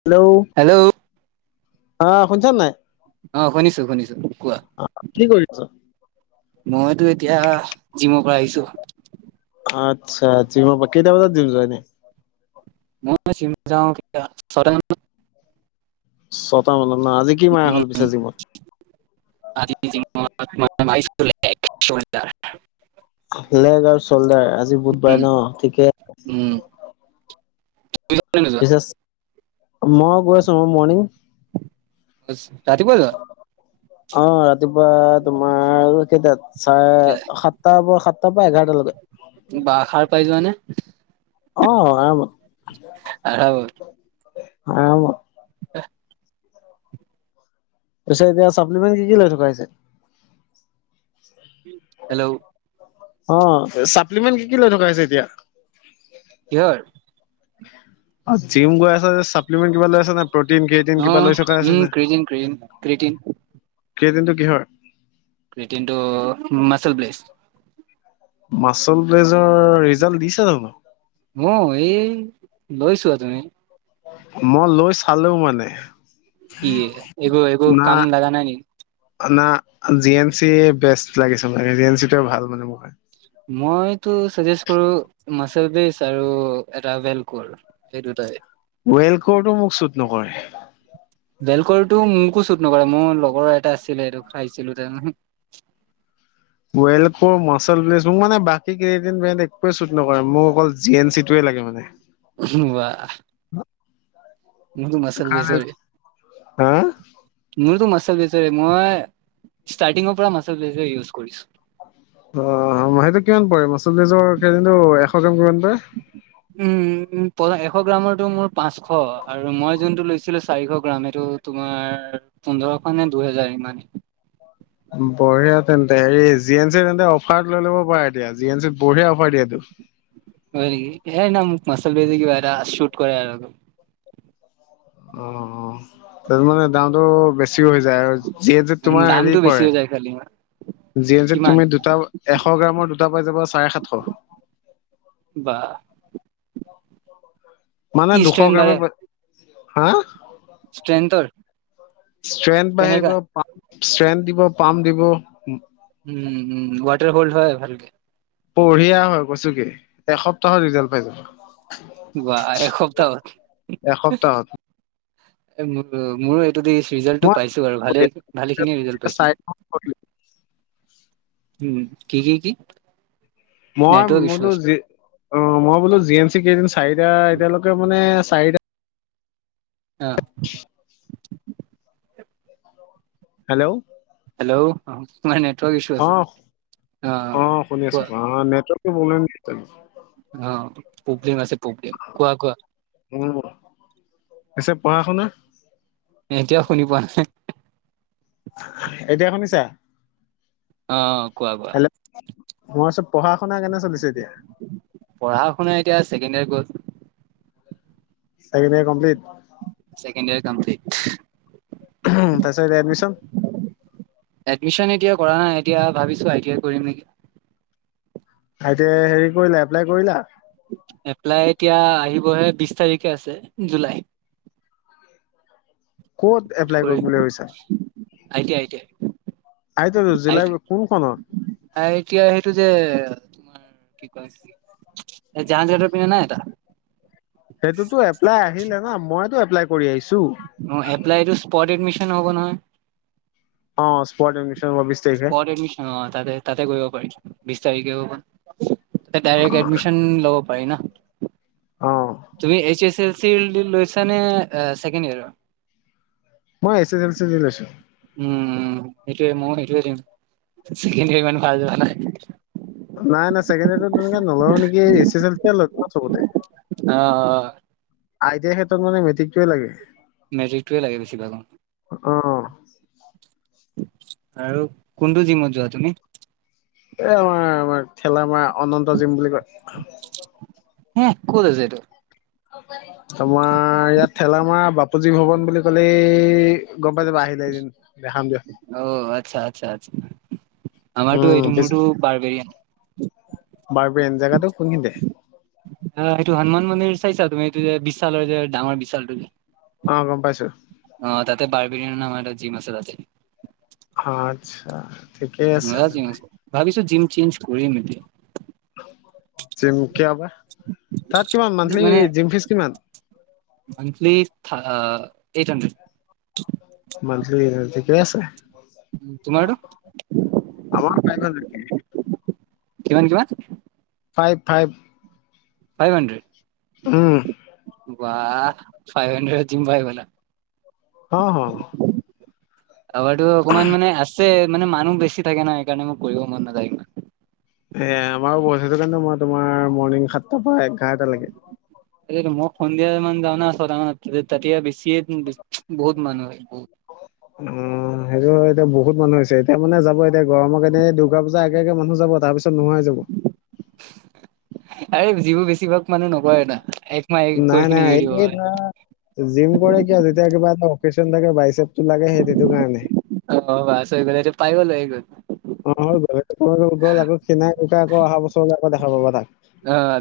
Hello hello অ শুনিছা নাই। অ শুনিছো শুনিছো কোৱা কি কৰি আছ? মইতো এতিয়া জিমৰ পৰা আহিছো আচ্ছা জিমৰ পৰা কেইটা বজাত জিম যোৱা এনে মই যাওঁ ছটা মান বজাত ছটা মানত ন আজি কি মাৰা হ'ল পিছে জিমত আজদাৰ [unintelligible] লেগ আৰু চল্ডাৰ আজি বুধবাৰ উম ন ঠিকে উম তুমি যোৱা নে পিছে নোযোৱা মই গৈ আছো মই মৰ্ণিং বচ ৰাতি পুৱাই যোৱা অ ৰাতি ৰাতিপুৱা তোমাৰ কেইটাত কেলে চাৰে সাতটাৰ পৰা সাতটাৰ পৰা এঘাৰটালৈকে। বা সাৰ পাই যোৱা নে। অ আৰামত। আৰামত আৰামত এহ তাৰ পিছত এতিয়া চাপ্লিমেণ্টি কি কি লৈ থকা হৈছে? হেল্ল' অ চাপ্লিমেণ্ট কি কি লৈ থকা হৈছে এতিয়া? কিহৰ জিম গৈ আছে চাপ্লিমেণ্ট কিবা লৈ আছে নে। প্ৰটিন কেইটিন অ কিবা লৈ থকা হৈছে উম নে ক্ৰিটিন ক্ৰিটিন ক্ৰিটিন কেইটিনটো কিহৰ কেইটিন্টো মচেল প্লেছ। মাচল প্লেচৰ ৰিজাল্ট দিছে জানো। লৈছোঁৱা তুমি মই লৈ চালোও মানে কি এবো এবো না কাম নজনা নিকি না জি এন চি বেষ্ট লাগিছে মানে জি এন চিটোৱে ভাল মানে মোৰ মইতো চাজেষ্ট কৰো। মাচেল প্লেচ আৰু এটা ওৱেল কৰত এই দুটাই ৱেল কৰটো মোক শুট নকৰে। বেলকৰটো মোকো শুট নকৰে মোৰ লগৰ এটা আছিলে সেইটো খাইছিলো ত [unintelligible] ৱল কৰ মাচেল প্লেচ মোক মানে বাকী কেইদিন ব্ৰেণ্ড একোৱে চুত নকৰে। মোক অকল জি এন চি টোৱে লাগে। কিয় মানে উহুম ৱাহ মো মাচল কাৰণে প্লেচৰ হা মোৰত টো মাচল প্লেচৰে মই ষ্টাৰ্টিং পৰা মাচল প্লেচৰ ইউজ কৰিছোঁ। অ মাহেকত কিমান পৰে মাচুল প্লেচৰ এনেটো এশ গ্ৰাম কিমান পায়। উম এশ গ্ৰামৰটো মোৰ পাঁচশ আৰু মই যোনটো লৈছো ছিল চাৰিশ গ্ৰাম সেইটো তোমাৰ পোন্ধৰশ নে দুহেজাৰ ইমানেই বঢ়িয়া তেন্তে হেৰি জি এন চি তেন্তে অফাৰ লৈ ল'ব পাৰা এতিয়া জি এন চিত বঢ়িয়া অফাৰ দিয়েটো। এই ন মোক মাচল বেজী কিবা এটা শুট কৰে আৰু। অ অ ত মানে দামতটো বেছি। বেছি হৈ যায় আৰু যিহটো তোমাৰ হেৰি দামটো বেছি পৰে। হৈ যায় খালি জি এন চিত কিমান তুমি দুটা এশ গ্ৰামৰ দুটা পাই যাবা চাৰে সাতশ। বাহ মানে দুশ ষ্ট্ৰেন গ্ৰামে হা স্ত্ৰেন্তৰ [unintelligible] ষ্ট্ৰেন দিব পাম্প দিব। উম উম ৱাটাৰ হ'ল্ড হয় ভালকে। বঢ়িয়া হয় কৈছো কি এসপ্তাহত ৰিজাল্ট পাই যাবা। ৱাহ এসপ্তাহত। এসপ্তাহত এই ম মোৰ ৰিজালটো মই পাইছো আৰু ভালে ভালে খিনিয়ে ৰিজালট পাইছো। উম কি কি কি? মই নেটৱৰ্ক ইছ্যু বোলো আছে অ মই বোলো জি এন চি কেইদিন চাৰিটা এতিয়ালৈকে মানে চাৰিটা অ হেল্ল' হ অ তোমাৰ নেটৱৰ্ক ইছ্যু অ আছে অ শুনি আছো কোৱা অ নেট পুবডিম আছে পুবলিম কোৱা কোৱা উম পিছে পঢ়া শুনা এতিয়াও শুনি পোৱা নাই এতিয়া শুনিছা অ কোৱা কোৱা মোৰ ওচৰত পঢ়া শুনা কেনে চলিছে এতিয়া। পঢ়া শুনা এতিয়া ছেকেণ্ড ইয়াৰ গ'ল second year complete. Second year complete. তাৰপিছত এডমিশন? এডমিচন এতিয়া কৰা নাই এতিয়া ভাবিছোই টিই কৰিম নেকি ততে হেৰি কৰিলা এপ্লাই কৰিলা। এপ্লাই এতিয়া আহিবহে বিশ তাৰিখে আছে জুলাই। ক'ত এপ্লাই কৰিব বুলি ভাবিছা। আইটীয়া আইটীয়া। আইটো জিলাই কোনখনত? আইতিয়া সেইটো যে। তোমাৰ কি ক জাহাজতৰ পিন্ধনে নাই এটা। সেইটোতো এপ্লাই আহিলে না মইতো এপ্লাই কৰি আহিছো অ এপ্লাইটো স্পট এডমিশন হ'ব নহয় অ স্পট এডমিশন হব বিশ তাৰিখে। প এডমিশন তাতে তাতে কৰিব পাৰিছো বিছ তাৰিখে প ডাইৰেক্ এডমিশন লব পাৰি ন অ তুমি এইচ এছ এল চি লৈছ নে ছেকেণ্ড ইয়োৰৰ। মই এছ এছ এল চি আছো উম সেইটোোৱে মই সেইেমমান ভাল যোৱা নাই। নাই নাই চছেকেণ্ড তেনেকে নলো নেকি এ এছ এল চ ল চবতে। অ অ আইটিয়াৰ ক্ষেত্ৰত মানে মেট্ৰিকটোৱে লাগে মেজিকটয়ে লাগে বেছিভাগৰ অ আৰু কোনটো জিমত যোৱা তুমি। এ আমাৰ আমাৰ ঠেলা মাৰ অনন্ত জিম বুলি কয় হে ক'ত আছে এইটো তোমাৰ ইয়াত ঠেলামাৰ বাপুজী ভৱন বুলি কলেই। গম পতে বাহি য দিম দেখাম দিয় আমাৰতটো এইটো মোৰতটো বাৰবেৰিয়ান বাৰপেন জেগাটো কোনখিনতে অ এইেইটো হনুমান মন্দিৰ চাইছা তুমি এইটো যে বিশালৰ যে ডাঙৰ বিশালটো যে অ গম পাইছো অ তাতে বাৰ বি নামাৰ এটা জিম আছে তাতে আতচ্ছা মি ভাবিছো জিম চেঞ্জ কৰিম এতিয়া জিম কিয় বা তাত কিমান মান্থলি জিম ফিজ কিমান আমি কি এইট হণ্ড্ৰেড মানঠিলি এনাজি ঠিকেই আছে তোমাৰতো আমাৰ পাই ভা নাকি কিমান কিমান ফাইভ ফাইভ ফাইভ হণ্ড্ৰেড উম বাহ ফাই হণ্ড্ৰেড দিম বাই বলা হা হা যাবৰটো অকমান মানে আছে মানে মানুহ বেছি থাকে ন সেইকাৰণে মোৰ কৰিব মন নাযায়। ইমান এ আমাৰো ব সেইটো কাৰণে মই তোমাৰ মৰ্ণিং সাতটাৰ পৰা এঘাৰটালৈকে এই মই সন্ধিয়া ইমান যোৱা না ছটা তেতিয়া বেছিয়ে বহুত মানুহ আছে বহুত - [unintelligible] অ সেইটো এতিয়া বহুত মানুহ হৈছে এতিয়া মানে যাব এতিয়া গৰমৰ কাৰনে দুৰ্গা পূজাৰ আগে-আগে মানুহ যাব তাৰ পিছত - নোহোৱা হৈ যাব। আৰে যিবোৰ বেছিভাগ মানে নকৰে এটা নাই-নাই এই ধৰা জিম কৰে কিয় তেতিয়া কিবা এটা অকচন থাকে বাইছে লাগে সেইটোৰ কাৰণে- অ বাছ হৈ গ'ল এইটো পাই গ'লো আহি গ'ল। অ গলে গল আকৌ খিনাই-শুকাই আকৌ অহা বছৰলৈ আকৌ দেখা পাবা তাক। অঁ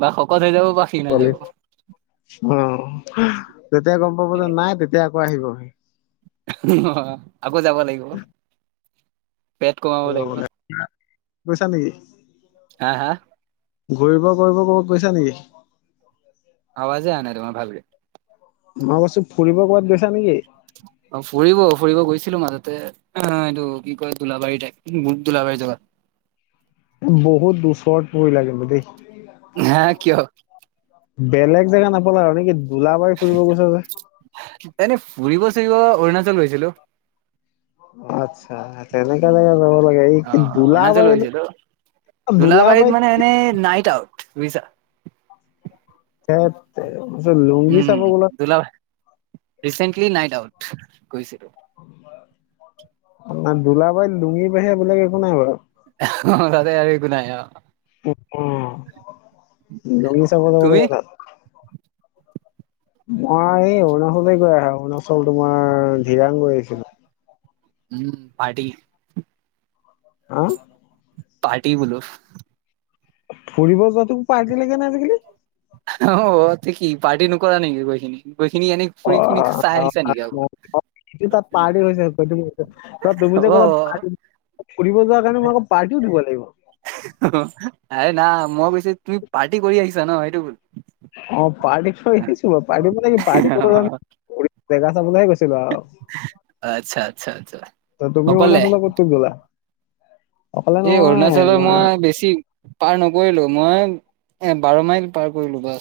বা শকত হৈ যাব বা ক্ষীণ হৈ যাব। অঁ তেতিয়া গম পাব যে নাই তেতিয়া আকৌ আহিব অ আকৌ যাব লাগিব। পেট কমাব অ লাগিব গৈছা নেকি? হা হা ঘূৰিব কৰিব ক'ৰবাত গৈছা নেকি? আৱাজে অহা নাই তোমাৰ ভালকে মই কৈছো ফুৰিব ক'ৰবাত গৈছা নেকি? অ ফুৰিব-ফুৰিব গৈছিলো মাজত। এইটো কি কয় দোলাবাৰী দোলাবাৰী জেগাত। বহুত দুচৰত পৰিলা কিন্তু দেই হা কিয়? বেলেগ জেগা নাপালা আৰু নেকি? দোলাবাৰী ফুৰিব গৈছা যে এনেই ফুৰিব-চুৰিব অৰুণাচল গৈছিলো। আচ্ছা তেনেকুৱা জেগাত যাব লাগে এই দুলাবাৰী দুলাবাইত মানে এনে নাইট আউট বুইছা। তাকে লুংগি চাব বলক - ৰিচেণ্টলি নাইট আউট গৈছিলো। ন দোলাবাৰী লুঙি বাহিৰে বেলেগ একো নাই বাৰু অ তাতে আৰু একে নাই অঁ। লঙি চাব যাব তুমি লাগিব তাত। মই এই অৰুণাচলে গৈ আছো অৰুণাচল তোমাৰ জিৰাং গৈ আছিলো। উম পাৰটি হা পাৰ্টি বোলো ফুৰিব যোৱা তোক পাৰ্টি লাগে নাই আজিকালি। অ তে কি পাৰ্টি নকৰা নেকি গৈ কিনি গৈ কিনি এনে অ' ফুৰিকিনি অ, চাই আহিছা নেকি আকৌ অ, অ, কিন্তু তাত পাৰ্টি হৈছে তুমি যে ক'লা অ', পাৰ্টি ফুৰিব যোৱা কাৰণে মই আকৌ পাৰ্টিও দিব লাগিব। এ না মই কৈছো তুমি পাৰ্টি কৰি আহিছা ন সেইটো অ পাৰ্টিক থৈ আহিছো বাৰু পাৰ্টি মানে পাৰ্টি কৰিব যাম অ', জেগা চাবলৈ গৈছে আচ্ছা, আচ্ছা, আচ্ছা তুমি মানে অকলে অৰুনাচল ক'ত ক'ত গ'লা অকলে সেই নহয় অৰুণাচলৰ আমাৰ মই বেছি পাৰ ন কৰিলো মই এ বাৰ মাইল পাৰ কৰিলো বাছ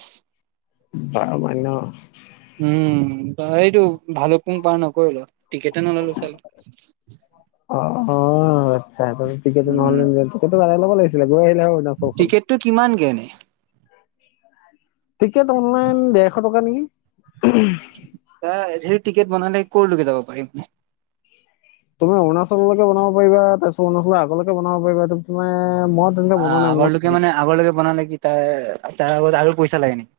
বাৰ মাইল ন উম এইটো ভালোকপুং পাৰ নকৰিলোঁ টিকেট নললো চ অ অ, আচ্ছা ক নহ ব ল'ব লাগিছিলে গৈ আহিলে হনা চৌখন টিকেটটো কিমানকে এনে টিকেট অনলাইন ডেৰশ টকা নেকি। ৰি টিকেট বনালে কলৈকে যাব পাৰিম। তুমি অৰুণাচলৈকে বনাব পাৰিবা। তাৰ পিছত অৰুণাচলৰ আগলৈকে বনাব পাৰিবা। তুমি অ 'আগৰলৈোকে মানে আগলৈকে ছ কি তাৰ তাৰ আগত আৰু পইচা লাগে নেকি?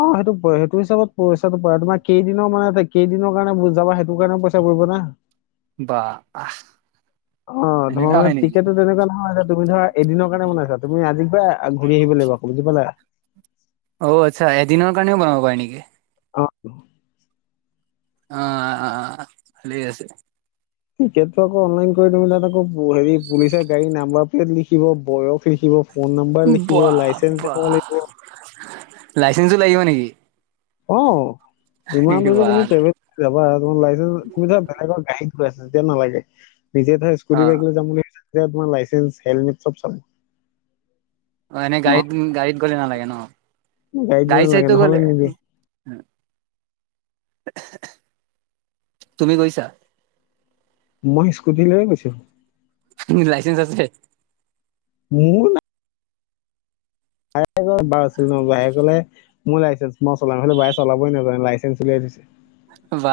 অ' সেইটো সেইটো হিচাপত পইচাটো তোমাৰ কেইদিনৰ মানে কেইদিনৰ কাৰণে বুজাবা সেইটো কাৰণে পইচা কৰিব না। বা। অ' তোমাৰ এনেকা মানে হয় নেকি টিকেটো তেনেকুৱা নহয় যে তুমি ধৰা এদিনৰ কাৰণে বনাইছা তুমি আজি প ঘূৰি আহিবলৈ পাৰিবা বুজি পালা। অ' আচ্ছা এদিনৰ কাৰণেও বনাব পাৰি নেকি? আহ। আহ ভালে আছে। টিকটো আকৌ অনলন কৰি তুমি তাত আকৌ হেৰি পুলিচ গাড়ী নাম্বাৰ প্লেট লিখিব, বয়স লিখিব। ফোন নাম্বাৰ লিখিব বাহ লাইচেন্ঞ্চ দেখাব বাহ লাগিব। লাইচেন্ঞ্চো লাগিব নেকি? অ' যিমান দূৰ যে অ তুমি ট্ৰেভেল যাবা লে তুমি ধৰা বেলেগৰ গডী গৈ আছ তেতিয়া নালাগে। নিজে ধৰা স্কুটি অ বাইকৈ যাম বুলি ভাবা য়া তোমাৰ লাইচেন্স হেলমেট চব চাব। অ'এনে গাড়ীত নহয় গাড়ীত গ'লে নালাগে ন? গাড়ীত নালাগে গাড়ী-চাইটো গ'লে নহলে নিদিয়ে তুমি গৈছা? মই স্কুটী লৈ গৈছো। লাইচেন্স আছে? মোৰ নাই। বাহে ক বাৰু আছিল ন বাহে কলে মোৰ লাইচেন্ঞ্চ মই চলামলে বাহে চলাবই নাজানে লাইচেন্ঞ্চ উলিয়াই দিছে। বা,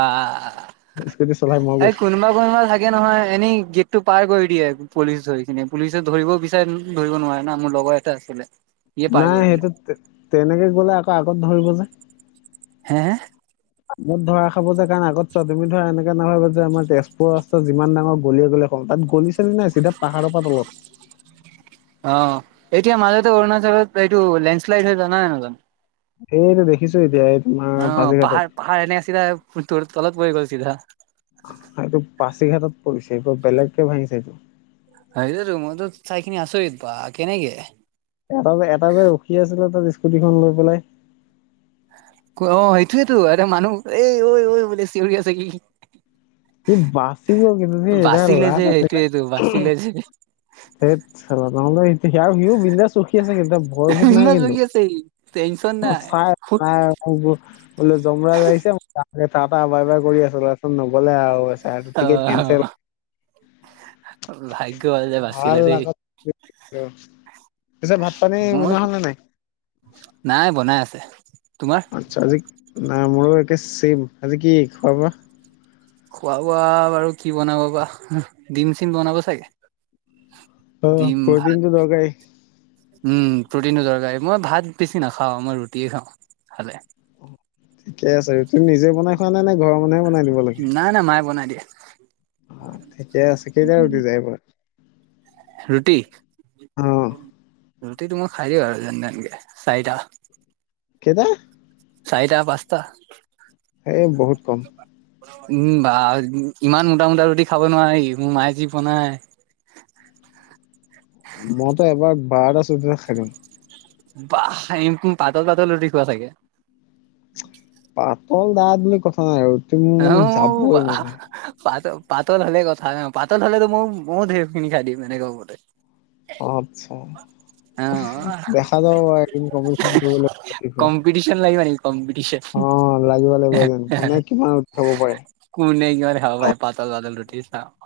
স্কুটি চলাই মই এই গৈছো কোনোবা কোনোবা থাকে নহয় এনেই টো পাৰ কৰি দিয়ে। পুলিচ ধৰিখিনি পুলিচে ধৰিব বিচাৰে ধৰিব নোৱাৰে না মোৰ লগৰ এটা আছিলে। ইয়ে পাৰ নাই কৰি দিলে সেইটো তেনেকে গলে আকৌ আগত ধৰিব যে। হে, হে। মত ধৰা খাব যে কাৰণ আগত চোৱা তুমি ধৰা এনেকে নভাবা যে, আমাৰ তেজপুৰৰ ৰাস্তাত যিমান ডাঙ গলিয়-গলিয় তাত গলি চলি নাই। চিধা পাহাৰৰ পৰা অলত। অ' এতিয়া মাজতে অৰুণাচলত এইটো লেণ্ড শ্লাইড হৈ জানাই নে নহ জানো। এইনে দেখিছো এতিয়া। তোমাৰ অ' পাছিঘাটত পাহা পাহাৰ এনে চিধা ত তলক পৰি গল চিধা। আহ এইটো পাচিঘাটত পৰিছে এইব বেলেগকে ভাঙিছে এইটো। আহ ত মদ চাইখিনি আছৰিত্ বাঁহ কেনেকে? [unintelligible] এটা যে এটা যে ৰখি আছিলে তাত স্কুটিখন লৈ পেলাই। [unintelligible] অ' সেইটোয়েতো এ মানুহ এ ঐ, ঐ বোলে চিঞৰি আছে কি? ই বাচি গল কিন্তু দেই তাৰ বাচিলে লাক যে আছিলে। সেইটোয়েতো বাচিলে যে [unintelligible] সেই চালা নহ'লে স বিন্দাছ ৰখি আছে কিন্তু ভয় ভূত নাই বিন্দাছ কিন্তু। বকি আছে ই টেনচন [unintelligible] অ' নাই। চাই, ফুট চাই বোলে জমৰায আহিছে ম [unintelligible] তবাৰপা বাই বাই কৰি আছে তাপা নগলেআও অ কন্সেল [unintelligible] [unintelligible] ভাগ্য যে ভাল বাচিলে দেই। লাগে। [unintelligible] পিছে ভাত-পানী বনাৱা মোৰ হল নে নাই? [unintelligible] নাই, বনাই আছে। তোমাৰ? আচ্ছা আজি ন মোৰো একে চেম। আজি কি খোৱা বোৱা? [unintelligible] খোৱা-বোৱা বাৰু কি বনাব বা, ডিম-চিম বনাব চাগে। অ' ডিম ভাত। প্ৰটিনটো দৰকাৰী উম প্ৰটিনো দৰকাৰী মই ভাত বেছি নাখাওঁ মই ৰুটিয়ে খাওঁ খালে ঠিকে আছে ৰুটি নিজে বনাই খোৱা নে নে ঘৰৰ মানুহে বনাই দিব লাগে নাই নাই [inaudible] অ ঠিকে আছে কেইটা ৰুটি যায় বাও ৰুটি অ' ৰুটিটো মই খাই আৰু যেন তেনকে চাৰিটা কেইটা চাৰিটা পাঁচটা এ বহুত কম উম বা ইমান মোটা মোটা ৰুটি খাব নোৱাৰি মোৰ মায়ে যি বনাই [inaudible] খাইদুং [unintelligible] বা পাতল পাতল ৰুটি খোৱা চাগে পাতল দাথ বুলি কথা নাই আৰু ৰুটি মোৰ মানে যাবই মানে পাত পাতল হ'লে কথা নাই পাতল হ'লে মই মই ধেই খিনি খাই দিম এনেক কব আচ্ছা অ', দেখা যাব এদিন কম্পিতিচন কম্পিটিশন লাগিবা নেকি কম্পিটিশন অ' লাগিব লাগিব এদিন কোনে [unintelligible] কিমান ৰুটি খাব পাৰে। কোনে কিমান খাব পাৰে পাতল তাতল ৰুটি চাও [unintelligible]